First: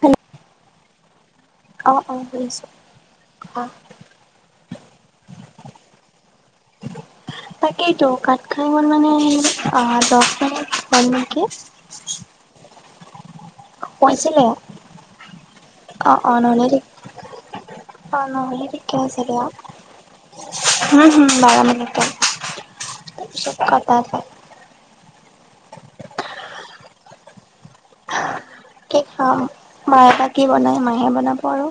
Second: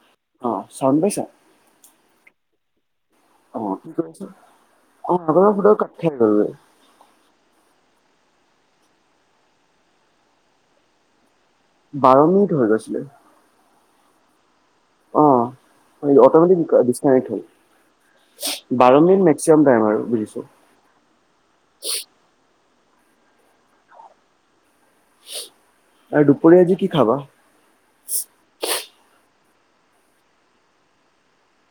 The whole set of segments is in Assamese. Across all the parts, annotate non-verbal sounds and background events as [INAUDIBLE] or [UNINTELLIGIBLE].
হেল্ল' অ চাউণ পাইছা? অ অ শুনি আছো। [UNINTELLIGIBLE] তাকেইতো কাঠ খাই গ'ল মানে অ দহ মিনিট হ'ল নেকি। বাৰ মিনিট হৈ গৈছিলে। কৈছিলে। হয় অ', অ', অটমিটিক নহ'লে ঠিক অ নহলে দিগদাৰ টাইম আৰু বুজিছো আছিলে হম হম বাৰ মিনিতে। চব ঘৰতে আছে। আৰু দুপৰীয়া আজি কি খাবা? কি খাম মাহে বা কি বনাই মাহে বনাব আৰু।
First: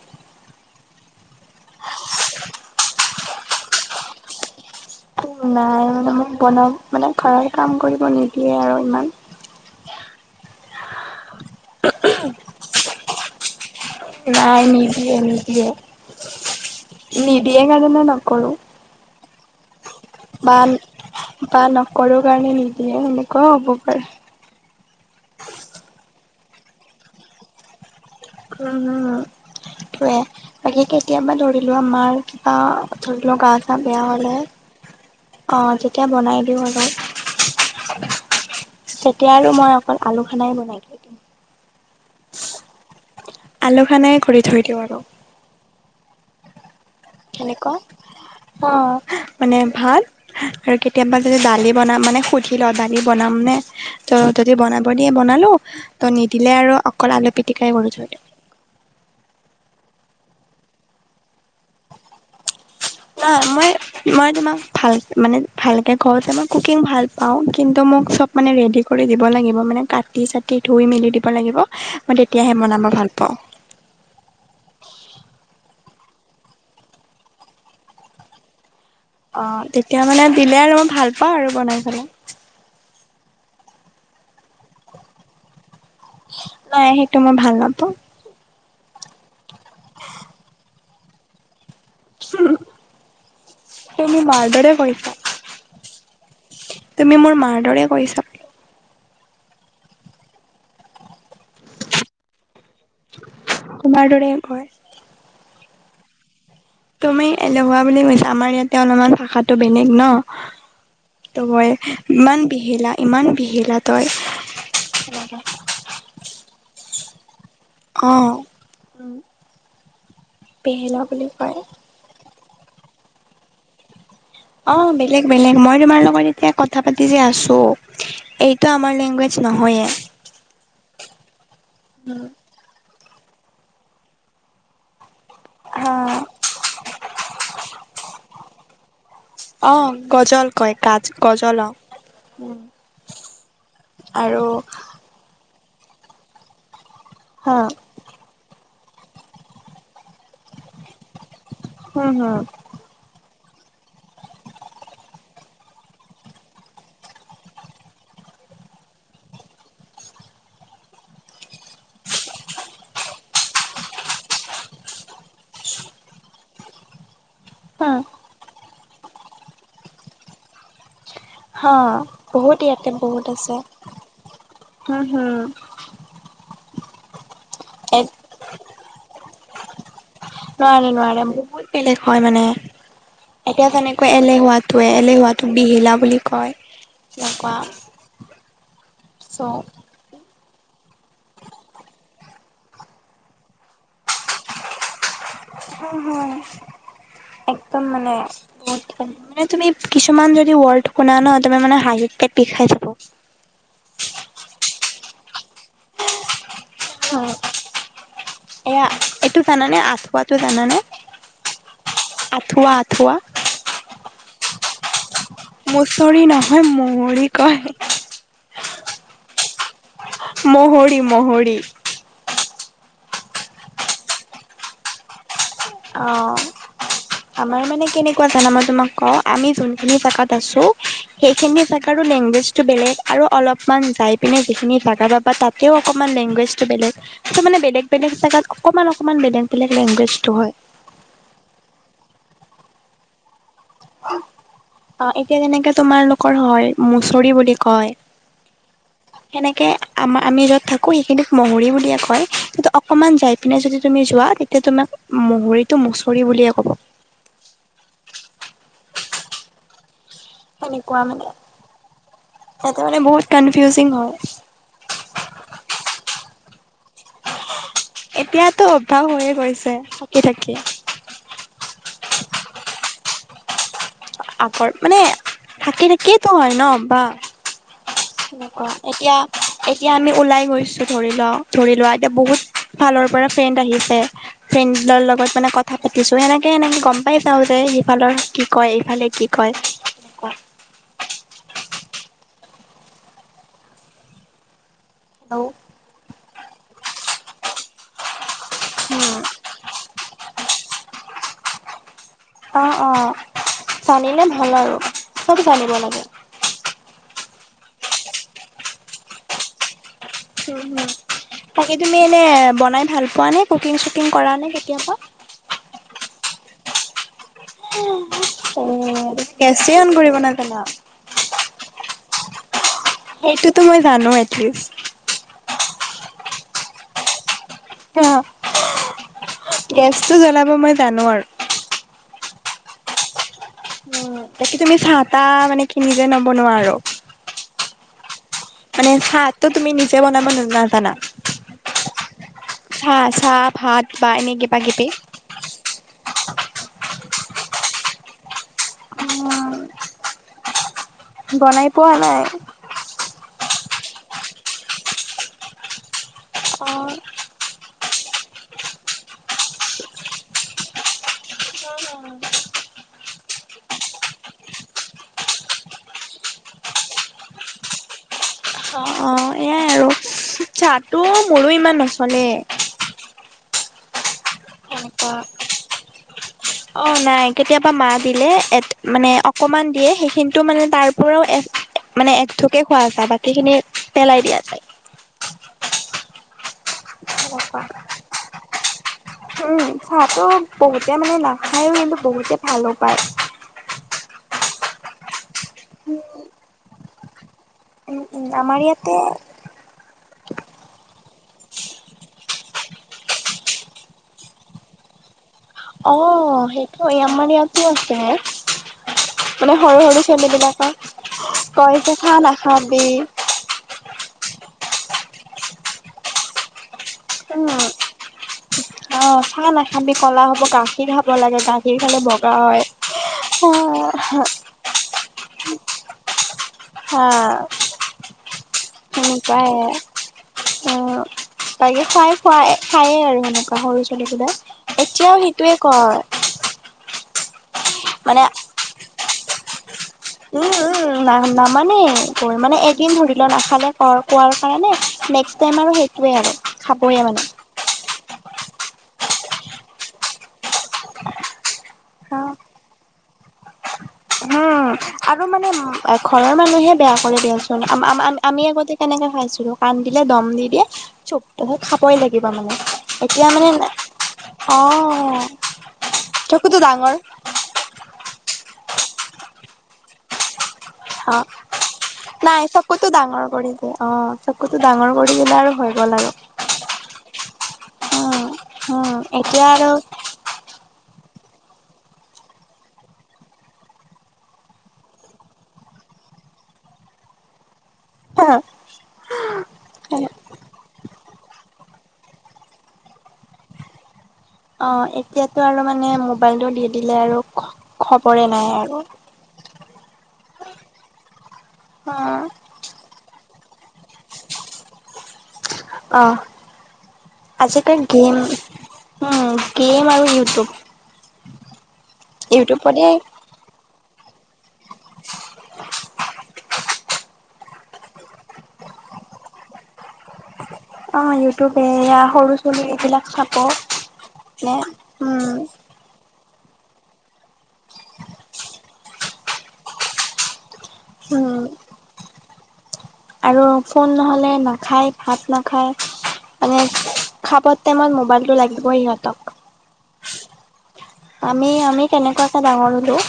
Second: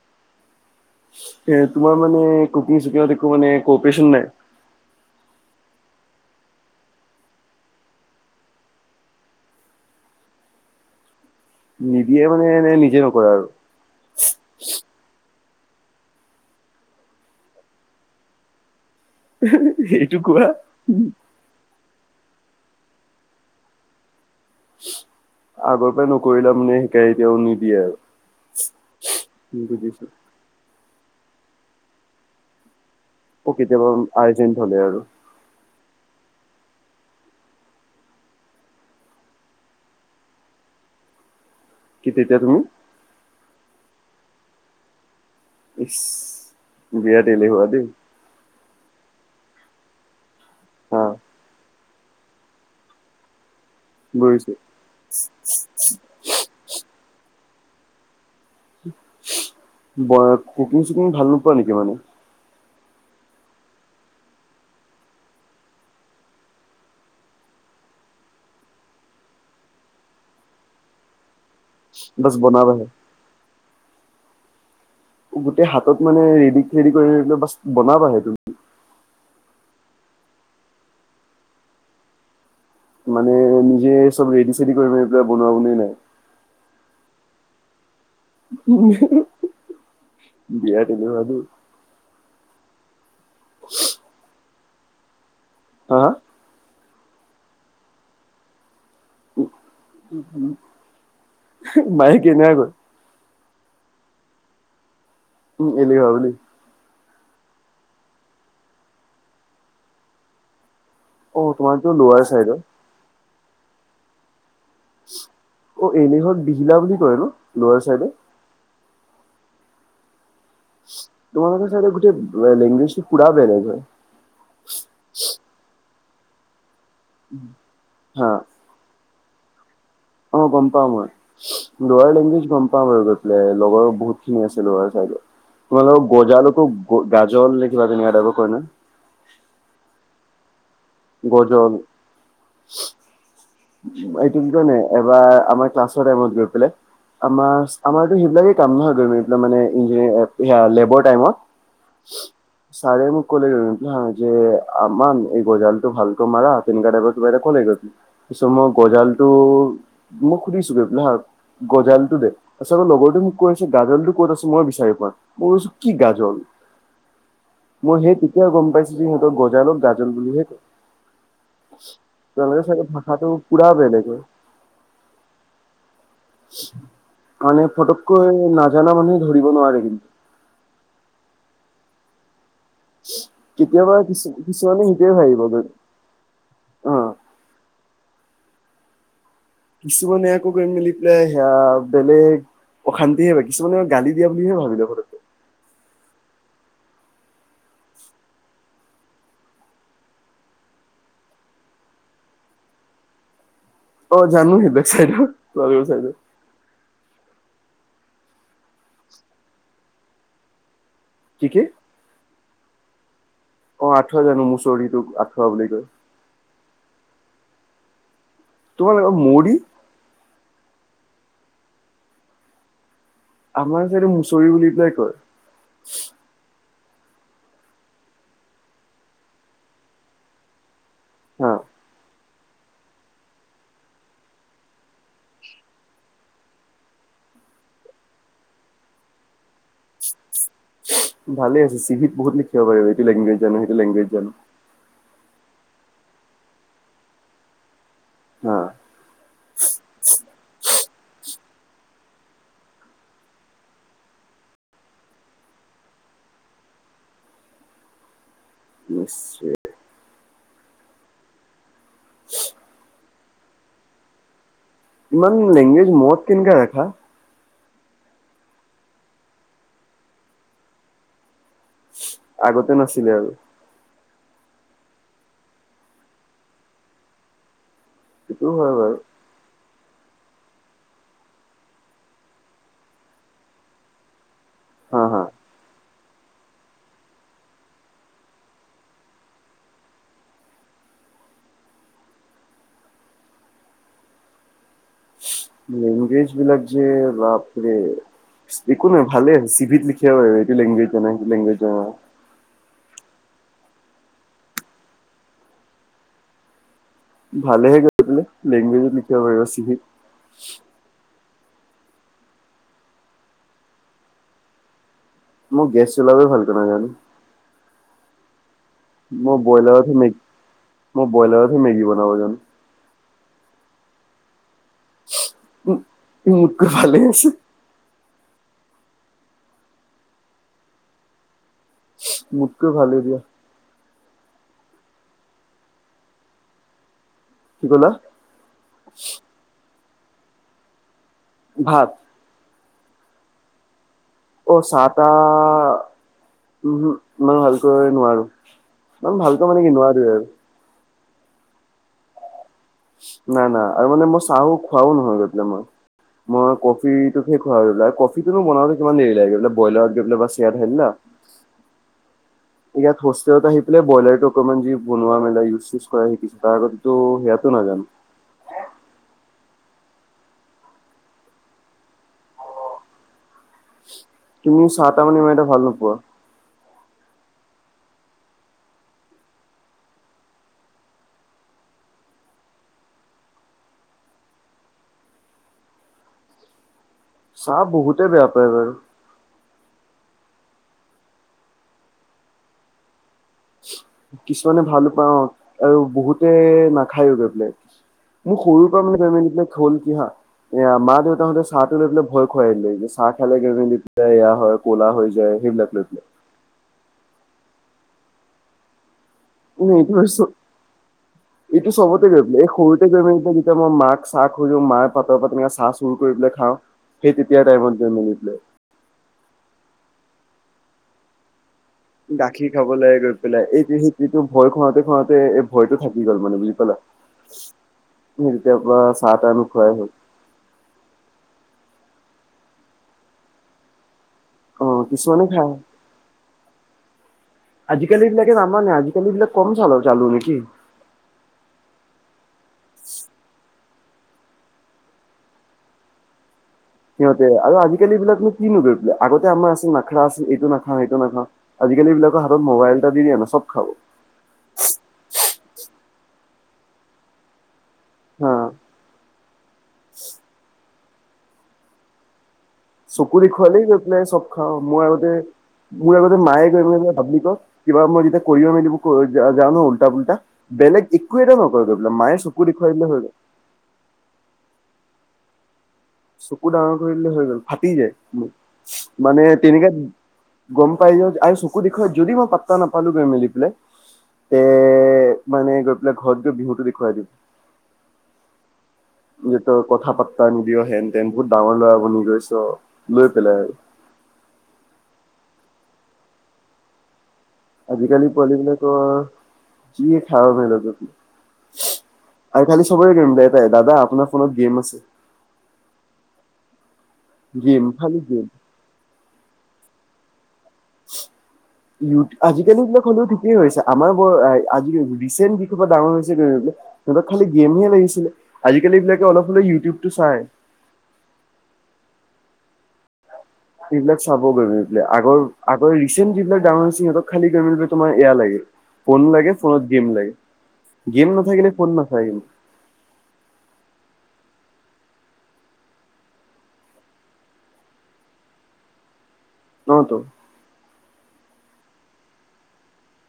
তোমাৰ মানে কুকিং চুকিংত একো মানে অপাৰেচন নাই? নাই মানে মোক বন মানে ঘৰত কাম কৰিব নিদিয়ে আৰু ইমান নিদিয়ে মানে এনে নিজে নকৰো আৰু নাই নিদিয়ে নিদিয়ে নিদিয়ে কাৰণে নকৰো সেইটো কোৱা বা বা নকৰো কাৰণে নিদিয়ে সেনেকুৱাও হ'ব পাৰে আগৰ পৰাই নকৰিলা মানে সেই কাৰণে এতিয়াও শিকাই নিদিয়ে আৰু উম উম বুজিছো সেইটোয়ে বাকী কেতিয়াবা ধৰিলো মাৰ কিবা ধৰিলোৱা অ গা চা কেতিয়াবা বেয়া হলে আৰ্জেন্ট আৰু অ তেতিয়া বনাই দিওঁ আৰু তেতিয়া আৰু মই অকল আলু খানাই বনাই দিওঁ কি তেতিয়া তুমি আলু খানাই কৰি থৈ দিওঁ আৰু ইছ কেনেকোৱা অ মানে ভাত আৰু হা কেতিয়াবা যদি দালি বনাম মানে সুধি লওঁ দালি বনামনে ত' বুজিছো যদি বনাব দিয়ে বনালোঁ তো নিদিলে আৰু অকল আলু পিটিকাই কৰি থৈ দিও ব কুকিং চুকিং ভাল নোপোৱা নেকি মানে নাই মই মই তোমাক ভাল মানে ভালকে কওঁতে মই কুকিং ভাল পাওঁ কিন্তু মোক চব মানে ৰেডি কৰি দিব লাগিব মানে কাটি চাটি ধুই মেলি দিব লাগিব মই বাছ তেতিয়াহে বনাব বনাবাহে ভাল পা পাওঁ গোটেই হাতত মানে ৰেডি চেডি কৰি বাচ বনাবা সে তুমি অ তেতিয়া মানে দিলে আৰু মই ভাল পাওঁ আৰু বনাই পেলাই মানে নিজে চব ৰেডি চেডি কৰি পেলাই বনোৱা বনি নাই নাই সেইটো মই ভাল নাপাওঁ [UNINTELLIGIBLE] তুমি মাৰদৰে কৈছা হা তুমি মোৰ মাৰ দৰে কৈছ মায়ে কেনেকা কয় তোমাৰ দৰে কয় উম এলেহুৱা বুলি তুমি এলেহুৱা বুলি কৈছা আমাৰ ইয়াতে অলপমান ভাষাটো বেলেগ ন ত অ কয় তোমাৰতো লৱাৰ ইমান চাইডৰ বিহেলা ইমান বিহেলা তই অ এলেহুৱাক বিহিলা বুলি কয় ন লৱাৰ চাইডে অ বেহেলা বুলি কয় তোমালেকে চাগে গোটেই লেংগুৱেজটো পুৰা বেলেগ হয় অ বেলেগ বেলেগ মই তোমাৰ লগত এতিয়া কথা পাতি যে আছো এই হা এইটো আমাৰ লেংগুৱেজ নহয়ে অ গম পাম মই লোৱাৰ লেংগুৱেজ গম পাওঁ বাৰু এ লগৰ বহুত খিনি আছে নগাঁও ল'ৰা ছাইদে হা তোমালোকৰ গজালোকো গাজল এনেকোৱা কিবা তেনেকুৱা কয় ন অ গজল কয় কাজ গজলক গজল উম এইটো কি কয় নে এবাৰ আমাৰ ক্লাছৰ টাইমত গৈ পেলাই হা আমাৰ আমাৰো সেইবিলাকে [UNINTELLIGIBLE] হিয়াৰ লেবৰ হুম টাইমত হুম ছাৰে মোক কলে হা যে আমান এই গজালটো ভালকৈ মাৰা তেনেকুৱাএটা কলে গৈ পিনি পিছত মই গজালটো মই সুধিছোগো মই হা গজালটো দে তাৰপাছত লগৰটো মোক কৈছে গাজলটো ক'ত আছে মই বিচাৰি পোৱা মই কৈছো কি গাজল হা মই সেই তেতিয়া গম পাইছোঁ যে সিহঁতক গজালক গাজল বুলিহে কয় হা বহুত তেওঁলোকে চাগে ইয়াতে ভাষাটো বহুত আছে পুৰা বেলেগ হয় হো হো মানে এক ফটককৈ নাজানা মানুহ ধৰিব নোৱাৰে কিন নোৱাৰে- নোৱাৰে বহুত বেলেগ হয় মানে এতিয়া কেতিয়াবা যেনেকৈ কিছু কিছুমানে এলেহুৱাটোৱে সেইটোৱে ভাবিব এলেহুৱাটো বিহিলা বুলি কয় অ এনেকুৱা। চ' কিছুমানে আকৌ কৰি মেলি পেলাই সেয়া বেলেগ অশান্তিয়ে হয় কিছুমানে আৰু গালি দিয়া বুলিহে ভাবি লব লয়। হো -হো একদম মানে [UNINTELLIGIBLE] মানে তুমি কিছুমান যদি ৱৰ্ড শুনা ন' তোমাৰ মানে হাঁহি পেট বিষাই যাব। অ, জানো সেই বেগচাইডো ময়ো জানো। অ, এয়া এইটো জানানে আঠুৱাটো জানানে? কি কে? আঁঠুৱা- আঁঠুৱা? অ, আঁঠুৱা জানো মুচৰিটোক আঁঠুৱা বুলি কয়। মুচৰি নহয় মূহৰি কয়। তোমাৰ [UNINTELLIGIBLE] মৌহৰি- মৌহৰি। আমাৰ চাইদে মুচুৰি বুলিকেই কয়। অ, আমাৰ মানে কেনেকুৱা জানা মই তোমাক কওঁ আমি যোনখিনি জাগাত আছোঁ হা সেইখিনি জাগাৰো লেংগুৱেজ টো বেলেগ আৰু অলপমান যাই পিনে যিখিনি জেগা পাবা তাতেও অকমান লেংগুৱেজটো বেলেগ। ত'মানে বেলেগ-বেলেগ জাগাত অকমান অকমান বেলেগ -বেলেগ লেংগুৱেজটো হয়। ভালে আছে চি ভিত বহুত লিখিৰ পাৰিবি এইটো লেংগুৱেজ জানো সেইটো লেংগুৱেজ জানো। অ, এতিয়া যেনেকে তোমাৰালোকৰ হয় মুচৰি বুলি কয় আহ, সেনেকে আমাৰ আমি য'ত থাকো সেইখিনিক মৌহৰি বুলিয়ে কয় কিন্তু অকমান যাই পিনে যদি তুমি যোৱা তেতিয়া তোমাক মহৰীটো মচৰি বুলিয়ে ক'ব। [UNINTELLIGIBLE] সেনেকুৱা মানে সেহতে মানে বহুত কনফিউজিং হয়। ইমান লেংগুৱেজ মত কেনকে ৰাখা? এতিয়াতো অভ্যাস হৈয়ে গৈছে থাকি - থাকি। আগতে নাছিলে আৰু? আগৰ মানে থাকি -থাকিটোৱেতো হয় ন' বা সেইটো সেনেকুৱা হয় বাৰু এতিয়া এতিয়া আমি ওলাই গৈছো ধৰি ল' ধৰি লোৱা এতিয়া বহুত ফালৰ পৰা ফ্ৰেণ্ড আহিছে ফ্ৰেণ্ডৰ হা হা লগত মানে কত কথা পাতিছোঁ সেনেকে- সেনেকে গম পাই চাওঁ যে সিফালৰ কি কয় ইফালে কি কয়। ঔ লেংগুৱেজবিলাক যে বাপৰে। একো নহয় উম, ভালেই চি ভিত লিখিব পাৰিবি এইটো লেংগুৱেজ জানা সেইটো লংগুৱেজ জানা। অ', অ', জানিলে ভাল আৰু চব জানিব লাগে। ভালেহে গৈপেলে লেংগুৱেজত লিখিব পাৰিবা চি ভিত। [UNINTELLIGIBLE] তাকে তুমি এনে বনাই ভাল পোৱা নে কুকিং চুকিং কৰা নে কেতিয়াবা? মই গেছ চলাবই ভালকে নেজানো। মই [UNINTELLIGIBLE] গেছে ব্ৰইলাৰতহে অন মেগী কৰিব নাজানা? মই বইলাৰতহে মেগী বনাব জানো। সেইটোতো মই জানো এটলিষ্ট। উ, মোতকৈ ভালে আছে। [UNINTELLIGIBLE] গেছটো জ্বলাব মই জানো আৰ। মোতকৈ ভালেই দিয়া। বাকী তুমি চাহ -তাহ মানে কি নিজে নবনোৱা আৰু? কি ক'লা? মানে চাহটো তুমি নিজে বনাব নাজানা? ভাত? চাহ-চাহ ভাত? বা এনে কিবা অ', চাহ কিবি? টাহ উম হুম, ইমান ভালকৈ নোৱাৰো। ইমান ভালকৈ উম, মানে কি নোৱাৰোৱে আৰু। বনাই পোৱা নাই। নাই-নাই আৰু মানে মই চাহো খোৱাও নহয় গৈ পাই মই, মই অ', কফি [UNINTELLIGIBLE] কফিটো বনাওঁতে কিমান দেৰি লাগে, বইলাৰ গৈ পেলাই বা [UNINTELLIGIBLE] দালি দিলা। ইয়াত হোষ্টেলত আহি পেলাই ব্ৰইলাৰটো অকণমান যি বনোৱা মেলা ইউজ চেউজ কৰা শিকিছোঁ, তাৰ আগতেতো সেয়াতো নাজানোঁ। অ', অ', এয়াই আৰু। চাহটো মোৰো ইমান নচলে। তুমি চাহ টাহ এনেকুৱা মানে ইমান এটা ভাল নোপোৱা? অ', নাই। কেতিয়াবা মা দিলে মানে অকমান দিয়ে সেইখিনিতো মানে তাৰ পৰাও মানে এক থোপে খোৱা যায়, বাকী খিনি পেলাই দিয়া যায়। সেনেকুৱা চাহ বহুতে বেয়া পায় বাৰু। উম, চাহটো বহুতে মানে নাখায়ও কিন্তু বহুতে ভালো পায়। কিছুমানে ভালো পাওঁ অ', আৰু বহুতে নাখায়ো গৈ পেলাই। উম উম মোৰ আমাৰ সৰুৰ পৰা [UNINTELLIGIBLE] ইয়াতে কি হয়। এয়া মা -দেউতাহঁতে চাহটো লৈ পেলাই ভয় খুৱাই দিলে যে চাহ খালে [UNINTELLIGIBLE] এয়া হয় ক'লা হৈ যায় সেইবিলাক। লৈ পেলাই অ', সেইটো আমাৰ ইয়াতো আছে। মানে সৰু-সৰু এইটো ছোৱালী বিলাকৰ এইটো চবতে গৈ পেলাই এই সৰুতে গৈ মেলিনে যেতিয়া মই মাক চাহ খ মাৰ পাতৰ পৰা তেনেকে চাহ চুৰ কৰি পেলাই খাও, সেই তেতিয়াৰ উম টাইমত গৈ মেলি পলে। অ', চাহ নাখাবি ক'লা হব গাখীৰ খাব লাগে গাখ গাখীৰ খালে বগা গাখীৰ হয়। [UNINTELLIGIBLE] খুৱৱাতে-খুৱৱাতে এইয়টো থাকি গল মানে বুজি হা মুৰ তেতিয়াৰ পৰা চাহ তাহ সেনেকুৱাই নোখোৱাই হ'ল। অ', বাকী খুৱাই-খুৱাই খায়ে আৰু সেনেকোৱা সৰু ছোৱালীবিলাক। অ এতিয়াও কিছুমানে খাই। সেইটোৱে কয়। আজিকালি মানে বিলাকে নামানে, আজিকালি বিলাক কম চালু নেকি? উম-উম। না নামানে গৈ মানে এদিন ধৰি লওঁ নাখালে কৈ কোৱাৰ কাৰণে, নেক্সট টাইম আৰু সেইটোৱে আৰু। খাবয়ে মানে। সিহঁতে আৰু আজিকালি এই বিলাকনো কিনো [UNINTELLIGIBLE] আগতে আমাৰ আছিল নাখৰা আছিল এইটো নাখাওঁ সেইটো নাখাওঁ আজিকালি অ বিলাকৰ হাতত মোবাইল এটা দি দিয়ানা, চ'ব খাব। উম। আৰু মানে ঘৰৰ মানুহে বেয়া কৰি দিয়াচোন হা আম-আম-আমি আগতে কেনেকে খাইছিলোঁ। কান্দিলে দম দি দিয়ে চুপ, তাছত খাবই লাগিব মানে। চকু এতিয়া মানে দেখুৱালেই গৈ পেলাই চ'ব খাওঁ, অ মোৰ আগতে মোৰ আগতে মায়ে চকুতো ডাঙৰ গৈ [UNINTELLIGIBLE] কিবা মই যেতিয়া কৰিব মেলিব যাওঁ নহয় উল্টা পুল্টা, বেলেগ অ একো এটা নকৰে গৈ পেলাই মায়ে নাই চকু দেখুৱাই চকুতো দিলে হৈ গ'ল। ডাঙৰ কৰি অ', চকুতো ডাঙৰ কৰি দিলে আৰু হৈ গ'ল আৰু। চকু ডাঙৰ কৰি দিলে হৈ গ'ল ফাটি যায় উম মুৰ, উম মানে এতিয়া তেনেকে আৰু গম পাই যাওঁ আৰে চকু দেখুৱাই যদি মই পাত্তা নাপালোঁ মেলি পেলে তে মানে গৈ পেলাই ঘৰত গৈ বিহুটো দেখুৱাই দিওঁ। যিহেতু কথা পাত্তা নিদিয় হেন তেন বহুত ডাঙৰ ল'ৰা বনি গৈছ লৈ পেলাই আৰু। অ', এতিয়াতো আৰু মানে মোবাইলটো দি দিলে আৰু আজিকালি খবৰে পোৱালি নাই আৰু বিলাকৰ যিয়ে খাওঁ মেলঃ [UNINTELLIGIBLE] অ'। আৰু খালি চবৰে [UNINTELLIGIBLE] দাদা আপোনাৰ ফোনত গেম আছে? অ'। গেম আজিকালি খালি গেম- উম, গেম আৰু ইউটিউব। ইউদ- আজিকালি এইবিলাক ইউটিউবতে হ'লেও থা কি হৈছে, আমাৰ বৰ অ'- আজি ৰিচেণ্ট যিসোপা ডাঙৰ হৈছে গে সিহঁতক খালি গেমহে লাগিছিলে। আজিকালি ইবিলাকে অলপ হলেও ইউটিউবটো চায়। অ', ইউটিউব বেয়া। সৰু চলি এইবিলাক চা এইবিলাক চাব গৈ [UNINTELLIGIBLE] আগৰ আ গৰ ৰিচেণ্ট যিবিলাক ডাঙৰ হৈছে, সিহঁতক খালি [UNINTELLIGIBLE] তোমাৰ এয়া লাগে, ফোন লাগে, ফোনত গেম লাগে। গেম উম নাথাকিলে ফোন নাচায় আৰু ফোন নহ'লে নাখায়, ভাত নাখায়। মানে খাবৰ টাইমত মোবাইলটো লাগিবই ইহঁতক। অ'টো। আমি- আমি তেনেকুৱাকে ডাঙৰ হলোঁ।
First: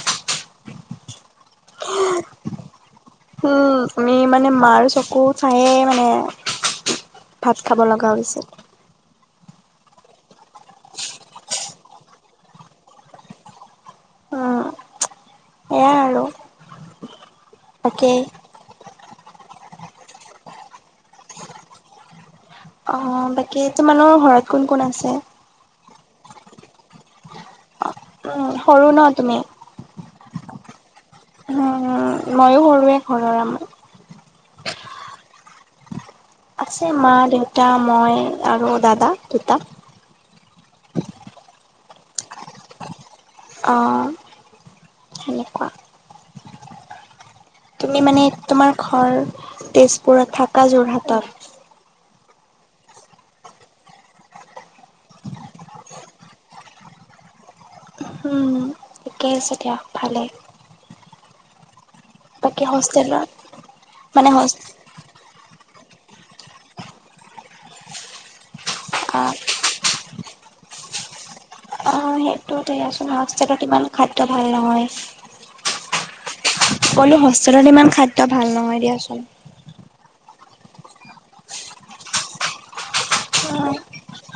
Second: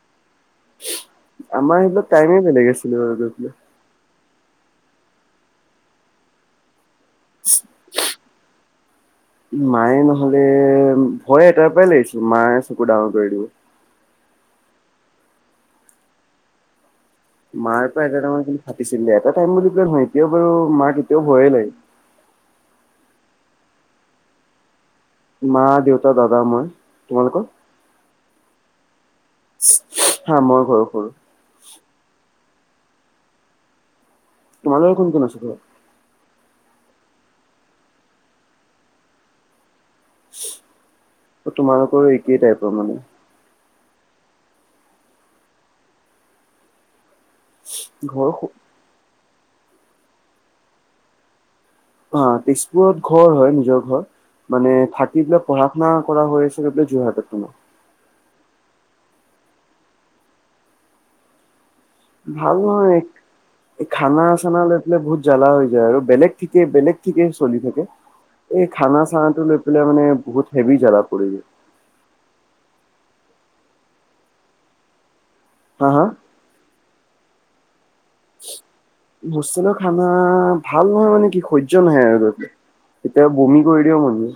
আমাৰ সেইবিলাক টাইমে বেলেগ আছিলে গৈ পেলাই উম। আমি মানে মাৰ চকু চায়ে মানে ভাত খাব লগা হৈ হৈছিল। মায়ে নহলে- ভয় এটাৰ পৰাই লাগিছিল। মায়ে চকু ডাঙৰ কৰি দিব। এয়া আৰু। মাৰ পৰা বাকী এটা টাইমত কিন্তু ফাটিছিল দে। এটা টাইম বুলি পেলাই নহয়, এতিয়াও বাৰু মাক এতিয়াও ভয়ে লাগে। অ', বাকী তোমালোকৰ ঘৰত কোন - কোন আছে? মা, দেউতা, দাদা, মই। তোমালোকৰ? উম, সৰু ন' তুমি? হা, মই ঘৰৰ সৰু। উম ময়ো সৰুৱে ঘৰৰ আমাৰ। তোমালোকৰ কোন - কোন আছে ঘৰত? আছে মা, দেউতা, মই আৰু দাদা দুটা। অ', তোমালোকৰো একেই টাইপৰ মানে। অ', সেনেকুৱা। তুমি মানে ঘৰ তোমাৰ ঘৰ তেজপুৰত, থাকা যোৰহাটত। অ', তেজপুৰত ঘৰ হয়, নিজৰ ঘৰ। মানে থাকি দিলে পঢ়া-শুনা কৰা হৈ আছিলে এইবিলাক যোৰহাটত তোমা উম। কেই আছে দিয়া, ভালে। ভাল বাকী নহয়। হোষ্টেলত এই খানা মানে হোষ্ট চানালৈ বোলে বহুত জ্বালা হৈ যায় আৰু বেলেগ ঠিকে - বেলেগ ঠিকে চলি থাকে। এই অ খানা-চানাটো লৈ পেলাই মানে বহুত হেভি জ্বালা পৰি যায়। অ', সেইটো তে য়াচোন হোষ্টেলত ইমান খাদ্য ভালে নহয়। হা - হা? সকলো হোষ্টেলত ইমান খাদ হোষ্টেলত খানা ভাল নহয় মানে কি, সহ্য নহয় আৰু। তাতে এতিয়া বমি কৰি দিব মন যায়।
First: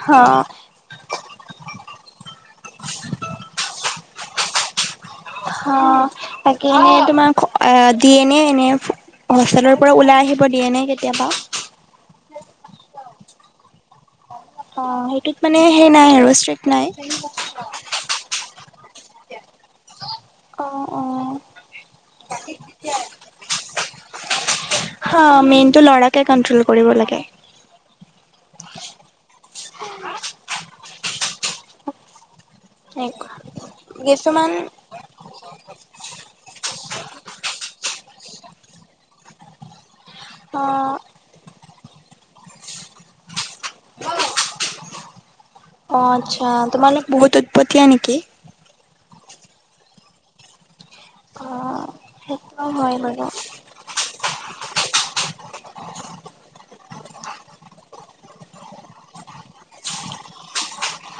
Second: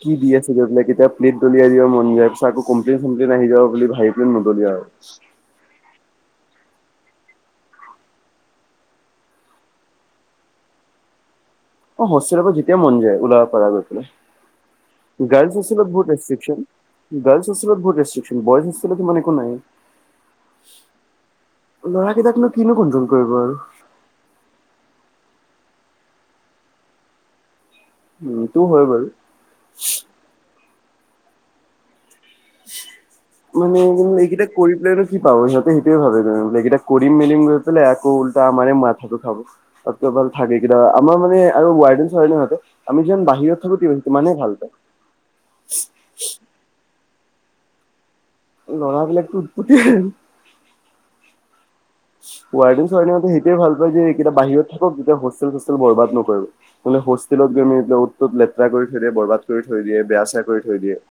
কি অ দি আছে দে [UNINTELLIGIBLE] প্লেট দলিয়াই দিব মন যায়। পিছত আকৌ কমপ্লেন - চমপ্লেন আহি যাব বুলি ভাবিকেনে নদলিয়াও আৰু। হ তাকে এনে তোমাক খ- দিয়ে নে এনে হোষ্টেলৰ পৰা ওলাই আহিব দিয়ে নাই কেতিয়াবা? অ', হোষ্টেলৰ পৰা যেতিয়া মন যায় ওলাব পাৰা গৈ পেলাই। অ সেইটোত গাৰ্লছ মানে হোষ্টেলত সেই নাই বহুত আৰু ষ্ট্ৰিক্ট ৰেষ্ট্ৰিকশ্যন। নাই গাৰ্লছ হোষ্টেলত বহুত ৰেষ্ট্ৰিকশ্যন। বয়জ হোষ্টেলত ইমান একো নাই। অ'। অ', ল'ৰা কেইটাকনো কিনো কন্ট্ৰল কৰিব আৰু। হা, মেইন টো লৰাকে কন্ট্ৰল কৰিব লাগে। উম, সেটোও হয় বাৰু। সেনেকুৱা [UNINTELLIGIBLE] মানে কিন্তু এইকেইটা কিছুমান কৰি পেলাইন কি পাব সিহঁতে সেইটো [UNINTELLIGIBLE] ভাবেলেগিটা কৰিম মেলিম গৈ পেললে একৌ উলটা আমে মাথাটো খাব। [UNINTELLIGIBLE] ভাল থাকে কিবা, অ', আমাৰ মানে আৰু ৱাৰডেন চে সহতে আমি যেন বাহিৰত থাকো তিমানে ভাল পায়। অ আচ্ছা, তোমালোক বহুত উৎপতিয়া নেকি? লৰা বিলাকতো উৎ, [UNINTELLIGIBLE] অ', সেইটো ৱাৰদেন হয় চোৱাৰদেন হ বাৰু। তেতি ভাল পায় যে, এইকেইটা বাহিৰত থাকক যেতিয়া হোষ্টেল-চোষ্টেল বৰবাদ নকৰিব। মোলে হোষ্টেলত গৈ মেলি পাই উত-তত লেতেৰা কৰি থৈ দিয়ে, বৰবাদ কৰি থৈ দিয়ে, বেয়া চো কৰি থৈ দিয়ে।